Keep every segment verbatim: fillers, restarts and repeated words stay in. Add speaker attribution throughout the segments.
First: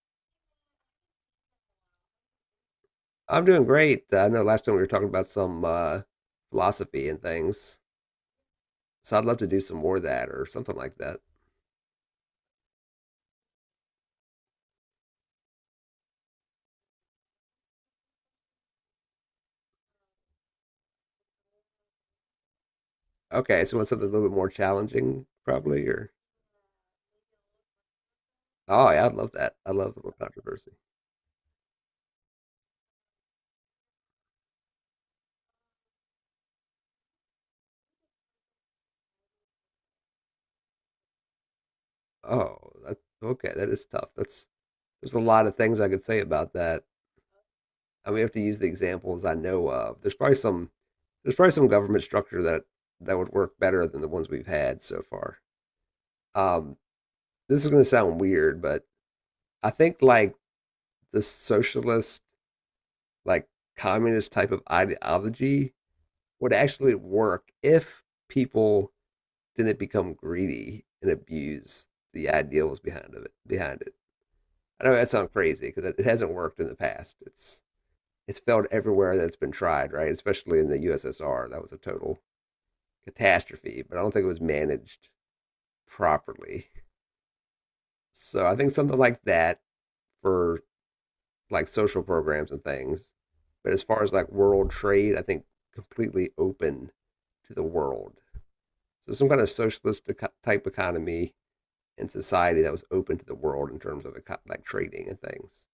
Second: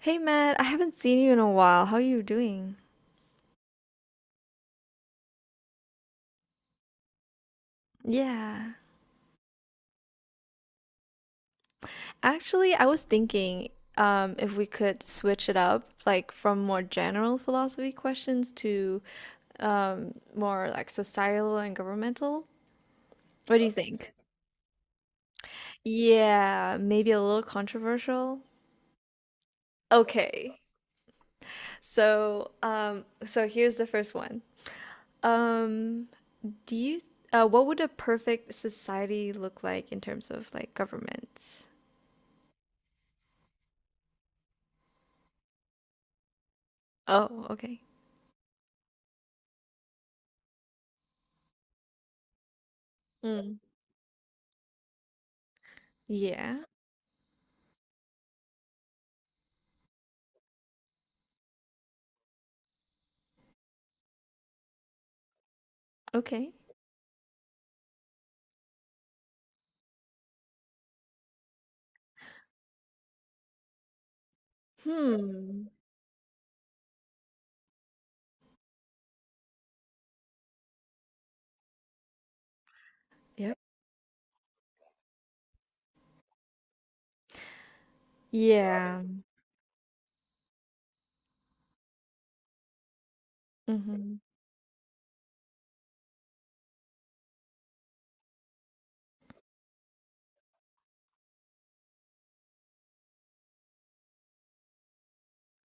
Speaker 1: Hey Matt, I haven't seen you in a while. How are you doing?
Speaker 2: I'm doing great. Uh, I know last time we were talking about some uh, philosophy and things,
Speaker 1: Yeah.
Speaker 2: so I'd love to do some more of that or something like that.
Speaker 1: Actually, I was thinking um, if we could switch it up, like from more general philosophy questions to um, more like societal and governmental. What
Speaker 2: Okay,
Speaker 1: do you
Speaker 2: so you want something a
Speaker 1: think?
Speaker 2: little bit more challenging, probably, or
Speaker 1: Yeah, maybe a little controversial.
Speaker 2: oh yeah, I'd love that. I love a little
Speaker 1: Okay.
Speaker 2: controversy.
Speaker 1: So, um, so here's the first one. Um, do you, uh, what would a perfect society look like in terms of like governments?
Speaker 2: Oh, that, okay, that is tough. That's There's a lot of things I could say about that.
Speaker 1: Oh, okay.
Speaker 2: I mean, have to use the examples I know of. There's probably some there's probably some government structure that that would work better than the ones we've had so far.
Speaker 1: Yeah.
Speaker 2: Um, this is going to sound weird, but I think like the socialist like communist type of ideology
Speaker 1: Okay.
Speaker 2: would actually work if people didn't become greedy and abuse the ideals behind of it behind it. I know that sounds crazy
Speaker 1: Hmm.
Speaker 2: because it, hasn't worked in the past. It's it's failed everywhere that's been tried, right? Especially in the U S S R, that was a total
Speaker 1: Yep.
Speaker 2: catastrophe. But I don't think it was managed properly. So I think something
Speaker 1: Yeah. Yeah.
Speaker 2: like that for like social programs and things. But as far as
Speaker 1: Hmm.
Speaker 2: like world trade, I think completely open to the world. So some kind of socialist type economy and society that was open to the world in terms of like trading and things,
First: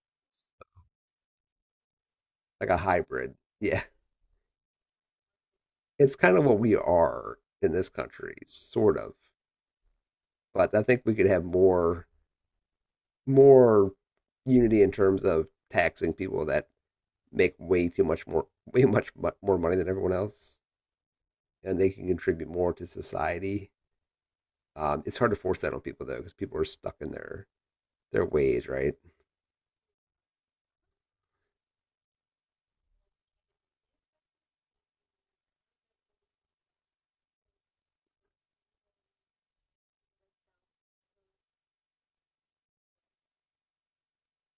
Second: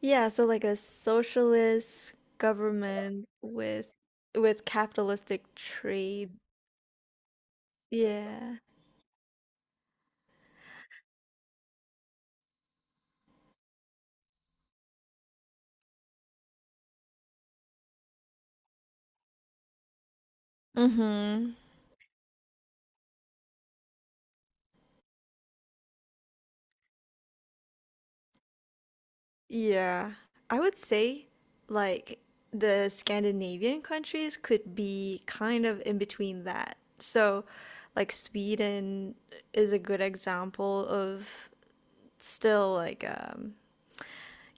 Speaker 1: Yeah, so like a socialist
Speaker 2: like a
Speaker 1: government
Speaker 2: hybrid. Yeah,
Speaker 1: with with capitalistic
Speaker 2: it's
Speaker 1: trade.
Speaker 2: kind of what we are in this country,
Speaker 1: Yeah.
Speaker 2: sort of. But I think we could have more more unity in terms of taxing people that make way too much more way much more money than everyone else
Speaker 1: Mm-hmm.
Speaker 2: and they can contribute more to society. Um, it's hard to force that on people though, because people are stuck in their their ways, right?
Speaker 1: Yeah. I would say like the Scandinavian countries could be kind of in between that. So like Sweden is a good example of still like um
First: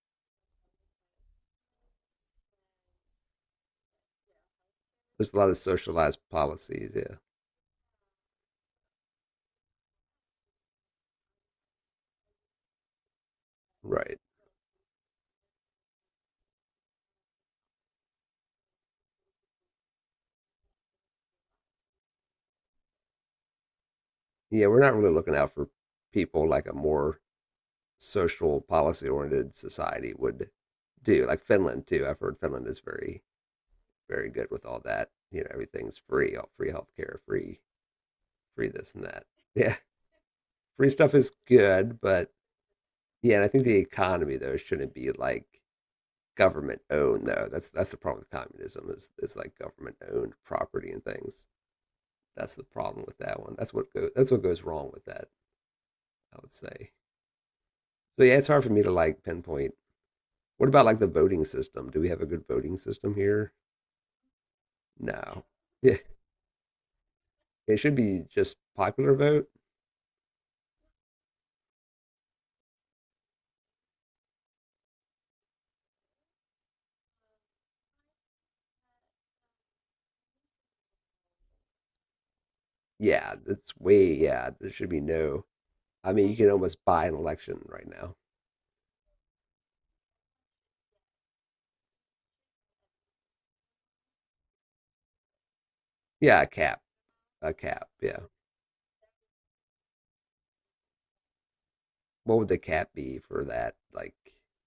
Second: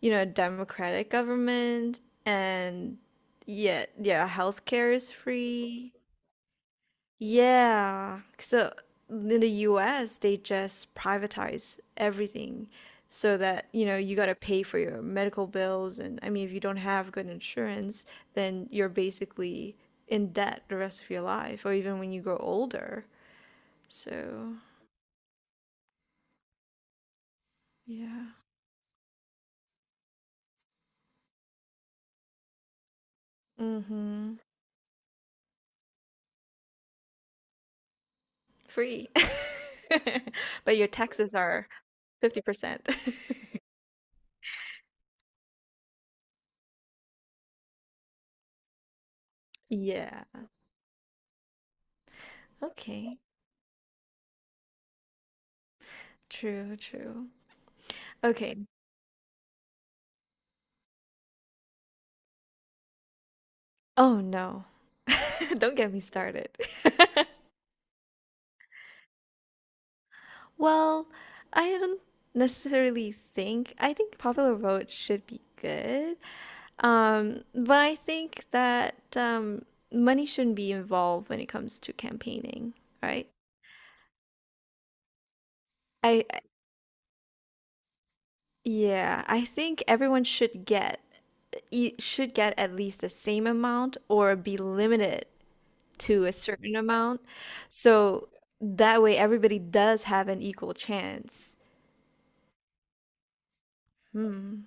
Speaker 1: you know, democratic government and yeah, yeah, healthcare is
Speaker 2: There's a lot of
Speaker 1: free.
Speaker 2: socialized policies. Yeah,
Speaker 1: Yeah. So in the U S, they just privatize everything so that, you know, you
Speaker 2: right.
Speaker 1: got to pay for your medical bills, and I mean, if you don't have good insurance, then you're basically in debt the rest of your life or even when you grow older. So,
Speaker 2: Yeah, we're not really looking out for people like a more
Speaker 1: yeah.
Speaker 2: social policy oriented society would do. Like Finland too. I've heard Finland is very very
Speaker 1: Mm-hmm.
Speaker 2: good with all that. You know, everything's free, all free healthcare, free free this and
Speaker 1: Free.
Speaker 2: that. Yeah,
Speaker 1: But your
Speaker 2: free stuff is
Speaker 1: taxes are
Speaker 2: good, but
Speaker 1: fifty percent.
Speaker 2: yeah, and I think the economy though shouldn't be like government owned though. That's that's the problem with communism is is like government
Speaker 1: Yeah.
Speaker 2: owned property and things. That's the problem with
Speaker 1: Okay.
Speaker 2: that one. That's what go, that's what goes wrong with that. I would
Speaker 1: True,
Speaker 2: say.
Speaker 1: true.
Speaker 2: So yeah, it's
Speaker 1: Okay.
Speaker 2: hard for me to like pinpoint. What about like the voting system? Do we have a good voting system here?
Speaker 1: Oh no.
Speaker 2: No.
Speaker 1: Don't get
Speaker 2: Yeah,
Speaker 1: me started.
Speaker 2: it should be just popular vote.
Speaker 1: Well, I don't necessarily think I think Popular Vote should be good. Um, but I think that um money shouldn't be involved when it comes to campaigning, right?
Speaker 2: Yeah, that's way yeah. There should be no. I
Speaker 1: I
Speaker 2: mean, you
Speaker 1: I-
Speaker 2: can almost buy an election right now.
Speaker 1: yeah, I think everyone should get you should get at least the same amount or be limited to a
Speaker 2: Yeah, a
Speaker 1: certain
Speaker 2: cap,
Speaker 1: amount.
Speaker 2: a cap. Yeah.
Speaker 1: So that way everybody does have an equal chance.
Speaker 2: What would the cap be for that? Like,
Speaker 1: Hmm,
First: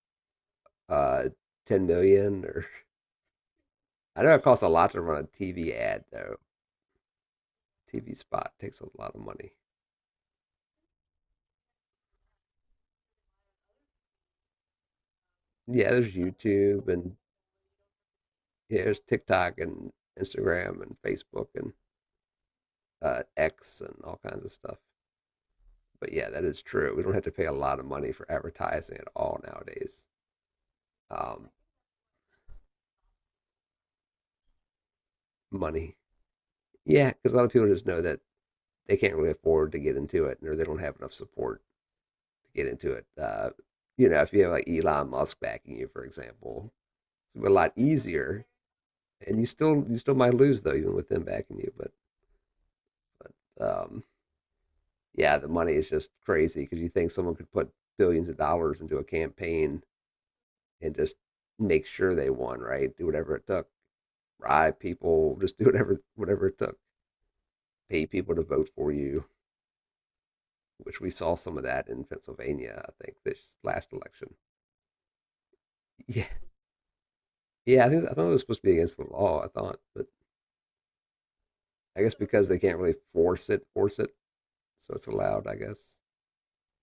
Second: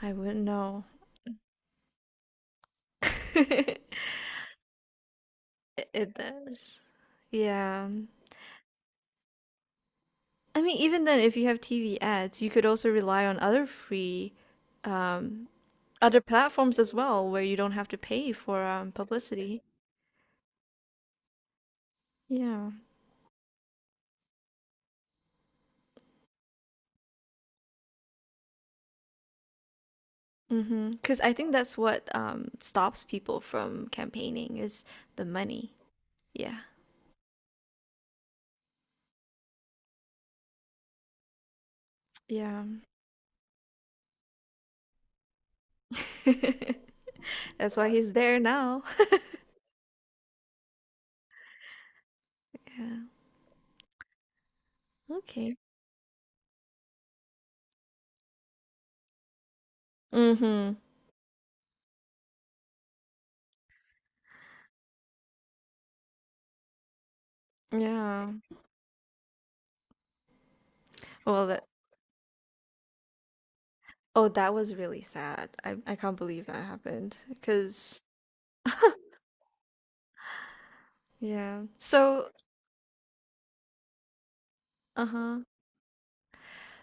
Speaker 1: I wouldn't know.
Speaker 2: uh, ten million or I know it costs a lot to run a T V
Speaker 1: It,
Speaker 2: ad
Speaker 1: it
Speaker 2: though.
Speaker 1: does. Yeah.
Speaker 2: T V spot takes a lot of money.
Speaker 1: I mean, even then, if you have T V ads, you could also rely on other free, um,
Speaker 2: Yeah, there's
Speaker 1: other platforms
Speaker 2: YouTube
Speaker 1: as
Speaker 2: and
Speaker 1: well, where you don't have to pay for
Speaker 2: yeah,
Speaker 1: um,
Speaker 2: there's TikTok
Speaker 1: publicity.
Speaker 2: and Instagram and Facebook and
Speaker 1: Yeah.
Speaker 2: uh, X and all kinds of stuff. But yeah, that is true. We don't have to pay a lot of money for advertising at all nowadays.
Speaker 1: Mm-hmm. Cause I
Speaker 2: Um,
Speaker 1: think that's what, um, stops people from campaigning is the money.
Speaker 2: Money,
Speaker 1: Yeah.
Speaker 2: yeah, because a lot of people just know that they can't really afford to get into it, or they don't have enough support to
Speaker 1: Yeah.
Speaker 2: get into it. Uh, you know, if you have like Elon Musk backing you, for example, it's a lot
Speaker 1: That's why he's there
Speaker 2: easier
Speaker 1: now.
Speaker 2: and you still you still might lose though, even with them backing you. But
Speaker 1: Yeah,
Speaker 2: um, yeah, the
Speaker 1: okay.
Speaker 2: money is just crazy because you think someone could put billions of dollars into a campaign
Speaker 1: Mhm.
Speaker 2: and just make sure they won, right? Do whatever it took, bribe people, just do whatever whatever it took, pay people
Speaker 1: Yeah.
Speaker 2: to vote for you. Which we saw
Speaker 1: Well,
Speaker 2: some of
Speaker 1: that
Speaker 2: that in Pennsylvania, I think, this last
Speaker 1: Oh,
Speaker 2: election.
Speaker 1: that was really sad. I I can't
Speaker 2: Yeah,
Speaker 1: believe that happened.
Speaker 2: yeah, I think
Speaker 1: Cause
Speaker 2: I thought it was supposed to be against the law. I thought, but
Speaker 1: yeah.
Speaker 2: I guess
Speaker 1: So
Speaker 2: because they can't really force it, force it, so it's
Speaker 1: uh-huh.
Speaker 2: allowed. I guess.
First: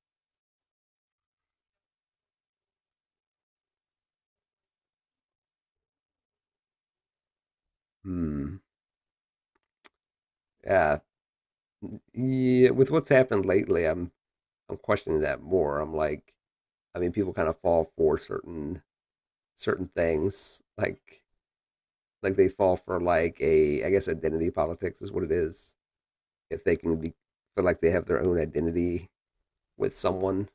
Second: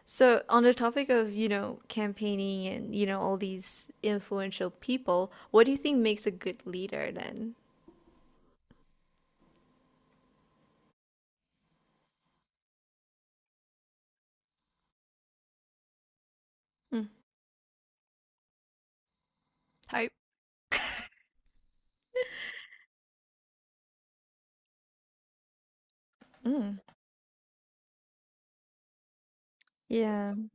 Speaker 1: So on the topic of, you know, campaigning and, you know, all these influential people, what do you think makes a good leader then?
Speaker 2: Hmm. Yeah, Yeah, with what's happened lately, I'm I'm questioning that more. I'm like, I
Speaker 1: Mm.
Speaker 2: mean, people kind of fall for certain certain
Speaker 1: Type.
Speaker 2: things, like like they fall for like a, I guess identity politics is what it is. If they
Speaker 1: Mm.
Speaker 2: can be feel like they have their own identity with
Speaker 1: Yeah.
Speaker 2: someone,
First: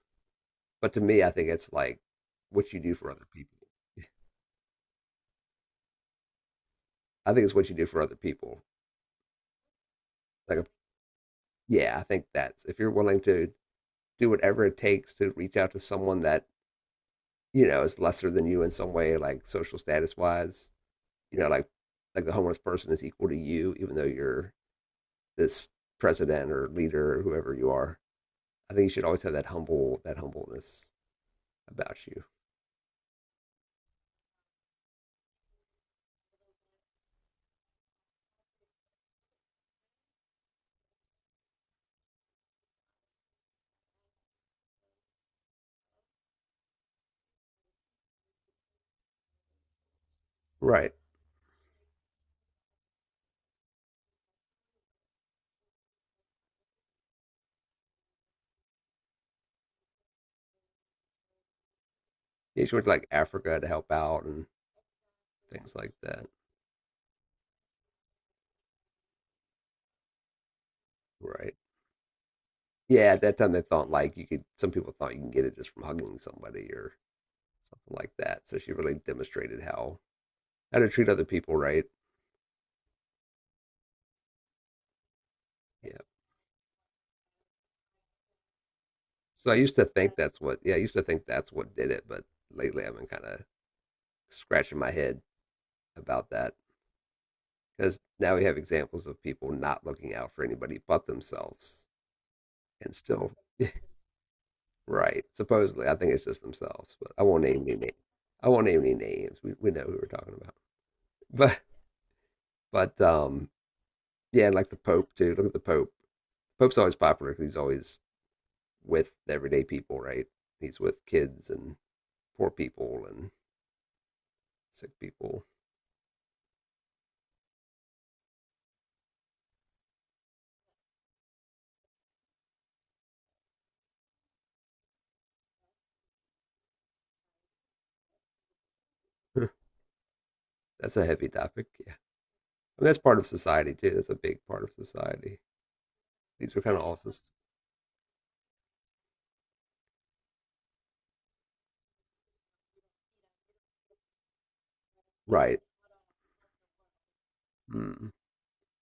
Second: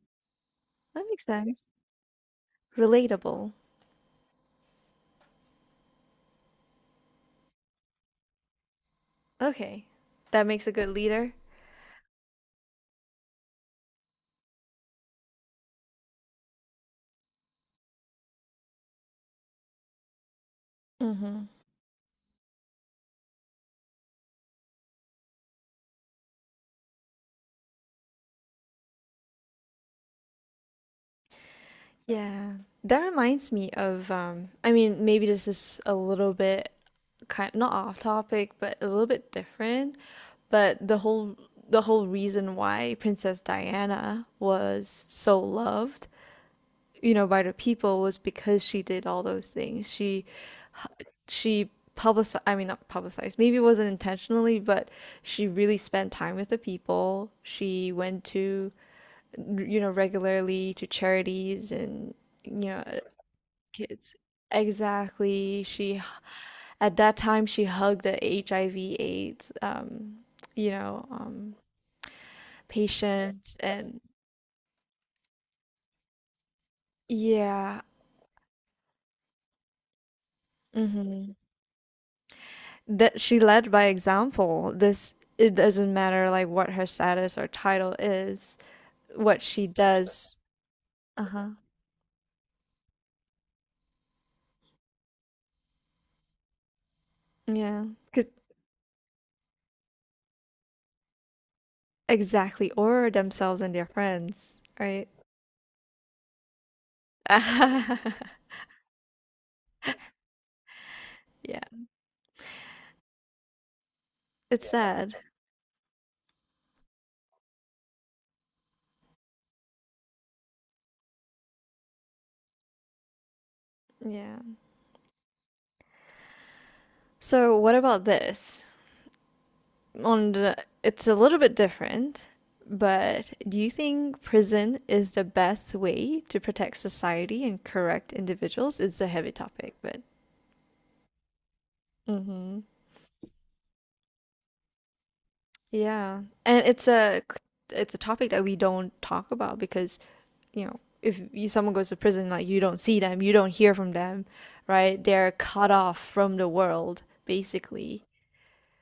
Speaker 2: but to
Speaker 1: That
Speaker 2: me,
Speaker 1: makes
Speaker 2: I think
Speaker 1: sense.
Speaker 2: it's like what you do for other
Speaker 1: Relatable.
Speaker 2: people. I think it's what you do for other people.
Speaker 1: Okay. That
Speaker 2: Like, uh,
Speaker 1: makes a good leader.
Speaker 2: yeah, I think that's if you're willing to do whatever it takes to reach out to someone that you know is lesser than you in some way, like social status wise you know,
Speaker 1: Mm-hmm.
Speaker 2: like like the homeless person is equal to you, even though you're this president or leader or whoever you are. I think you should always have that humble that humbleness about you.
Speaker 1: Yeah. That reminds me of um I mean maybe this is a little bit kind not off topic, but a little bit different, but the whole the whole reason why Princess Diana was so loved, you know, by the people was because she did all those things. She
Speaker 2: Right.
Speaker 1: she publicized, I mean, not publicized, maybe it wasn't intentionally, but she really spent time with the people. She went to, you know, regularly to charities and, you
Speaker 2: Yeah, she
Speaker 1: know,
Speaker 2: went to
Speaker 1: uh,
Speaker 2: like Africa to help
Speaker 1: kids.
Speaker 2: out and
Speaker 1: Exactly.
Speaker 2: things like
Speaker 1: She,
Speaker 2: that.
Speaker 1: at that time, she hugged the H I V/AIDS, um, you know,
Speaker 2: Right.
Speaker 1: um,
Speaker 2: Yeah, at that time
Speaker 1: patients
Speaker 2: they thought
Speaker 1: and
Speaker 2: like you could some people thought you can get it just from hugging somebody or
Speaker 1: yeah.
Speaker 2: something like that. So she really demonstrated how how to treat other
Speaker 1: Mhm.
Speaker 2: people, right?
Speaker 1: That she led by example. This it doesn't
Speaker 2: Yeah.
Speaker 1: matter like what her status or title is, what
Speaker 2: So I
Speaker 1: she
Speaker 2: used to think
Speaker 1: does.
Speaker 2: that's what yeah, I used to think
Speaker 1: Uh-huh.
Speaker 2: that's what did it, but lately I've been kinda scratching my head about that.
Speaker 1: Yeah.
Speaker 2: Because
Speaker 1: 'Cause
Speaker 2: now we have examples of people not looking out for anybody but themselves
Speaker 1: exactly,
Speaker 2: and
Speaker 1: or
Speaker 2: still
Speaker 1: themselves and their friends, right?
Speaker 2: right supposedly I think it's just themselves but I won't name any names I won't name any names we, we know who we're talking about but
Speaker 1: Yeah.
Speaker 2: but um yeah and
Speaker 1: It's
Speaker 2: like the pope
Speaker 1: sad.
Speaker 2: too look at the pope pope's always popular because he's always with everyday people right he's with kids and poor people and
Speaker 1: Yeah.
Speaker 2: sick people
Speaker 1: So what about this? On the, it's a little bit different, but do you think prison is the best way to protect society and correct individuals? It's a heavy topic, but
Speaker 2: that's a heavy topic yeah
Speaker 1: hmm.
Speaker 2: I mean, that's part of society too that's a big part of society
Speaker 1: Yeah.
Speaker 2: these are
Speaker 1: And
Speaker 2: kind of
Speaker 1: it's
Speaker 2: all
Speaker 1: a it's a topic that we don't talk about because, you know, if you, someone goes to prison, like you don't see them, you don't hear from them, right? They're
Speaker 2: right.
Speaker 1: cut off from the world, basically.
Speaker 2: Hmm.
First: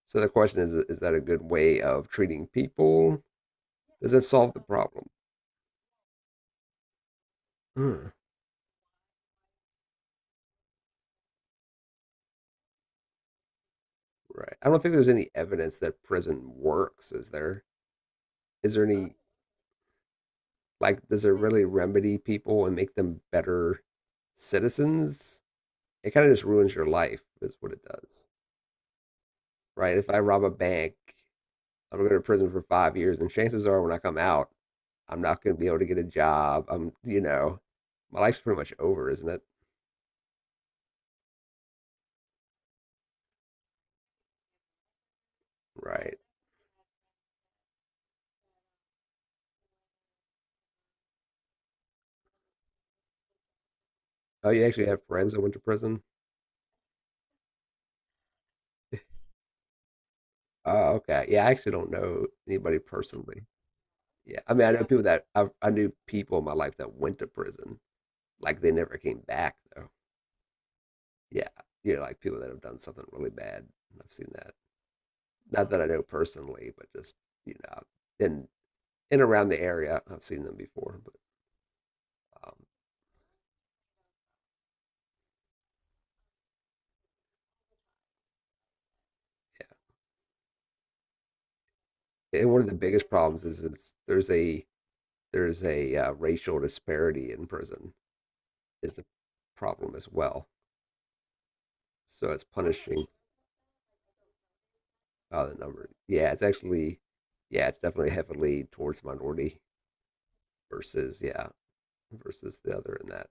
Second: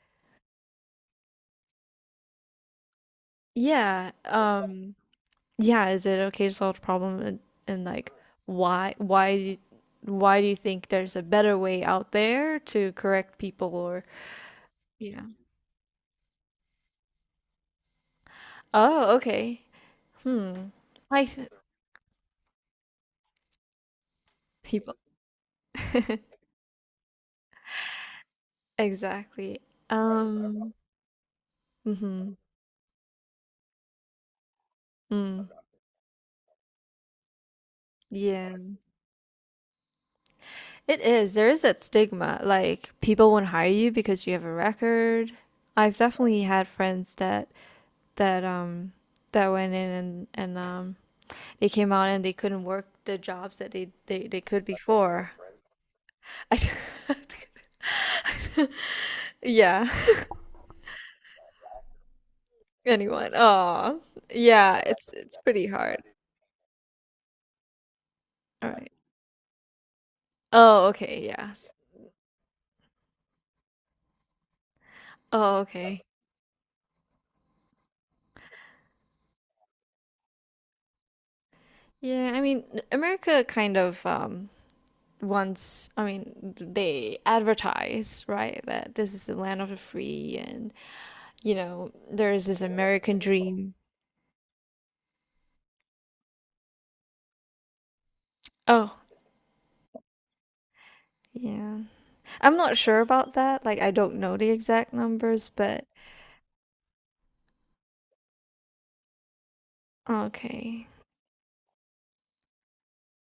Speaker 2: So the question is: Is that a good way of treating people?
Speaker 1: Yeah.
Speaker 2: Does it solve the
Speaker 1: Um,
Speaker 2: problem?
Speaker 1: yeah, is it okay to solve the problem, and, and
Speaker 2: Mm.
Speaker 1: like why why do- why do you think there's a better way out there to correct people or
Speaker 2: Right. I don't think there's
Speaker 1: yeah.
Speaker 2: any evidence that prison works. Is there? Is there any
Speaker 1: Oh, okay. Hmm.
Speaker 2: like? Does
Speaker 1: I
Speaker 2: it
Speaker 1: th
Speaker 2: really remedy people and make them better
Speaker 1: people.
Speaker 2: citizens? It kind of just ruins your life, is what it does.
Speaker 1: Exactly.
Speaker 2: Right. If I rob a
Speaker 1: Um.
Speaker 2: bank, I'm gonna go to
Speaker 1: Mhm.
Speaker 2: prison for five years, and chances are, when I come out, I'm not
Speaker 1: Mm.
Speaker 2: gonna be able to get a job. I'm, you know, my life's
Speaker 1: Yeah.
Speaker 2: pretty much over, isn't it?
Speaker 1: It is. There is that stigma. Like people won't hire you because you have a record. I've
Speaker 2: Right.
Speaker 1: definitely had friends that that um that went in and and um they came out and they couldn't work the jobs that they they, they
Speaker 2: Oh, you
Speaker 1: could
Speaker 2: actually have
Speaker 1: before.
Speaker 2: friends that went to prison?
Speaker 1: I, yeah.
Speaker 2: Oh, okay. Yeah, I actually don't know anybody
Speaker 1: Anyone.
Speaker 2: personally.
Speaker 1: Oh.
Speaker 2: Yeah, I mean, I
Speaker 1: Yeah,
Speaker 2: know. Yeah. People
Speaker 1: it's
Speaker 2: that
Speaker 1: it's
Speaker 2: I,
Speaker 1: pretty
Speaker 2: I knew
Speaker 1: hard.
Speaker 2: people in my life that went to prison, like
Speaker 1: All
Speaker 2: they
Speaker 1: right.
Speaker 2: never came back though.
Speaker 1: Oh, okay.
Speaker 2: Yeah,
Speaker 1: Yes.
Speaker 2: you know, like people that have done something really bad. I've seen that.
Speaker 1: Oh,
Speaker 2: Not that I know
Speaker 1: okay.
Speaker 2: personally, but just you know, in in around the area, I've seen them before. But
Speaker 1: Yeah, I
Speaker 2: um,
Speaker 1: mean, America kind of um once I mean they advertise, right, that this is the land of the free, and you know there is
Speaker 2: and one
Speaker 1: this
Speaker 2: of the biggest
Speaker 1: American
Speaker 2: problems is
Speaker 1: dream.
Speaker 2: is there's a there's a uh, racial disparity in prison
Speaker 1: Oh
Speaker 2: is the problem as well.
Speaker 1: yeah.
Speaker 2: So it's Oh,
Speaker 1: I'm not sure
Speaker 2: punishing
Speaker 1: about that, like I don't know the exact
Speaker 2: Oh,
Speaker 1: numbers
Speaker 2: the
Speaker 1: but
Speaker 2: number. Yeah, it's actually, yeah, it's definitely heavily towards minority
Speaker 1: okay.
Speaker 2: versus, yeah, versus the other in that.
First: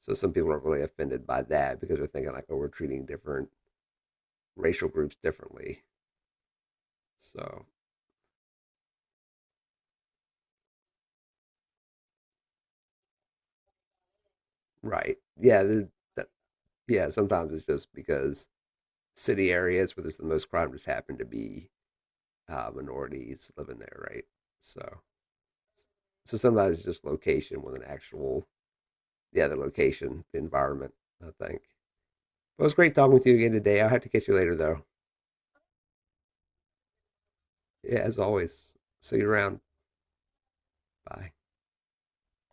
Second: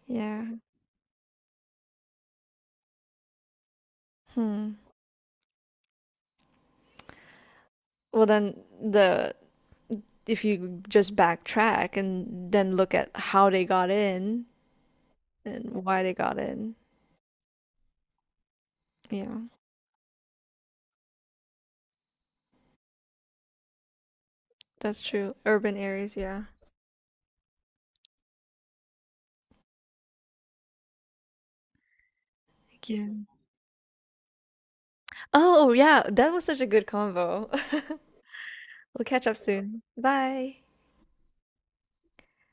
Speaker 2: So some
Speaker 1: Yeah.
Speaker 2: people are really offended by that because they're thinking like, oh, we're treating different
Speaker 1: Hmm.
Speaker 2: racial groups differently. So,
Speaker 1: Well then, the if you just backtrack and then look at how they got in
Speaker 2: right. Yeah.
Speaker 1: and
Speaker 2: The,
Speaker 1: why they
Speaker 2: that,
Speaker 1: got in,
Speaker 2: yeah. Sometimes it's just because
Speaker 1: yeah,
Speaker 2: city areas where there's the most crime just happen to be uh, minorities living there, right? So,
Speaker 1: that's true, urban areas,
Speaker 2: so
Speaker 1: yeah.
Speaker 2: sometimes it's just location with an actual, yeah, the location, the environment, I think. Well, it was
Speaker 1: Thank
Speaker 2: great talking with
Speaker 1: you.
Speaker 2: you again today. I'll have to catch you later, though.
Speaker 1: Oh yeah, that was such a good convo.
Speaker 2: Yeah, as always,
Speaker 1: We'll
Speaker 2: see
Speaker 1: catch
Speaker 2: you
Speaker 1: up
Speaker 2: around.
Speaker 1: soon. Bye.
Speaker 2: Bye.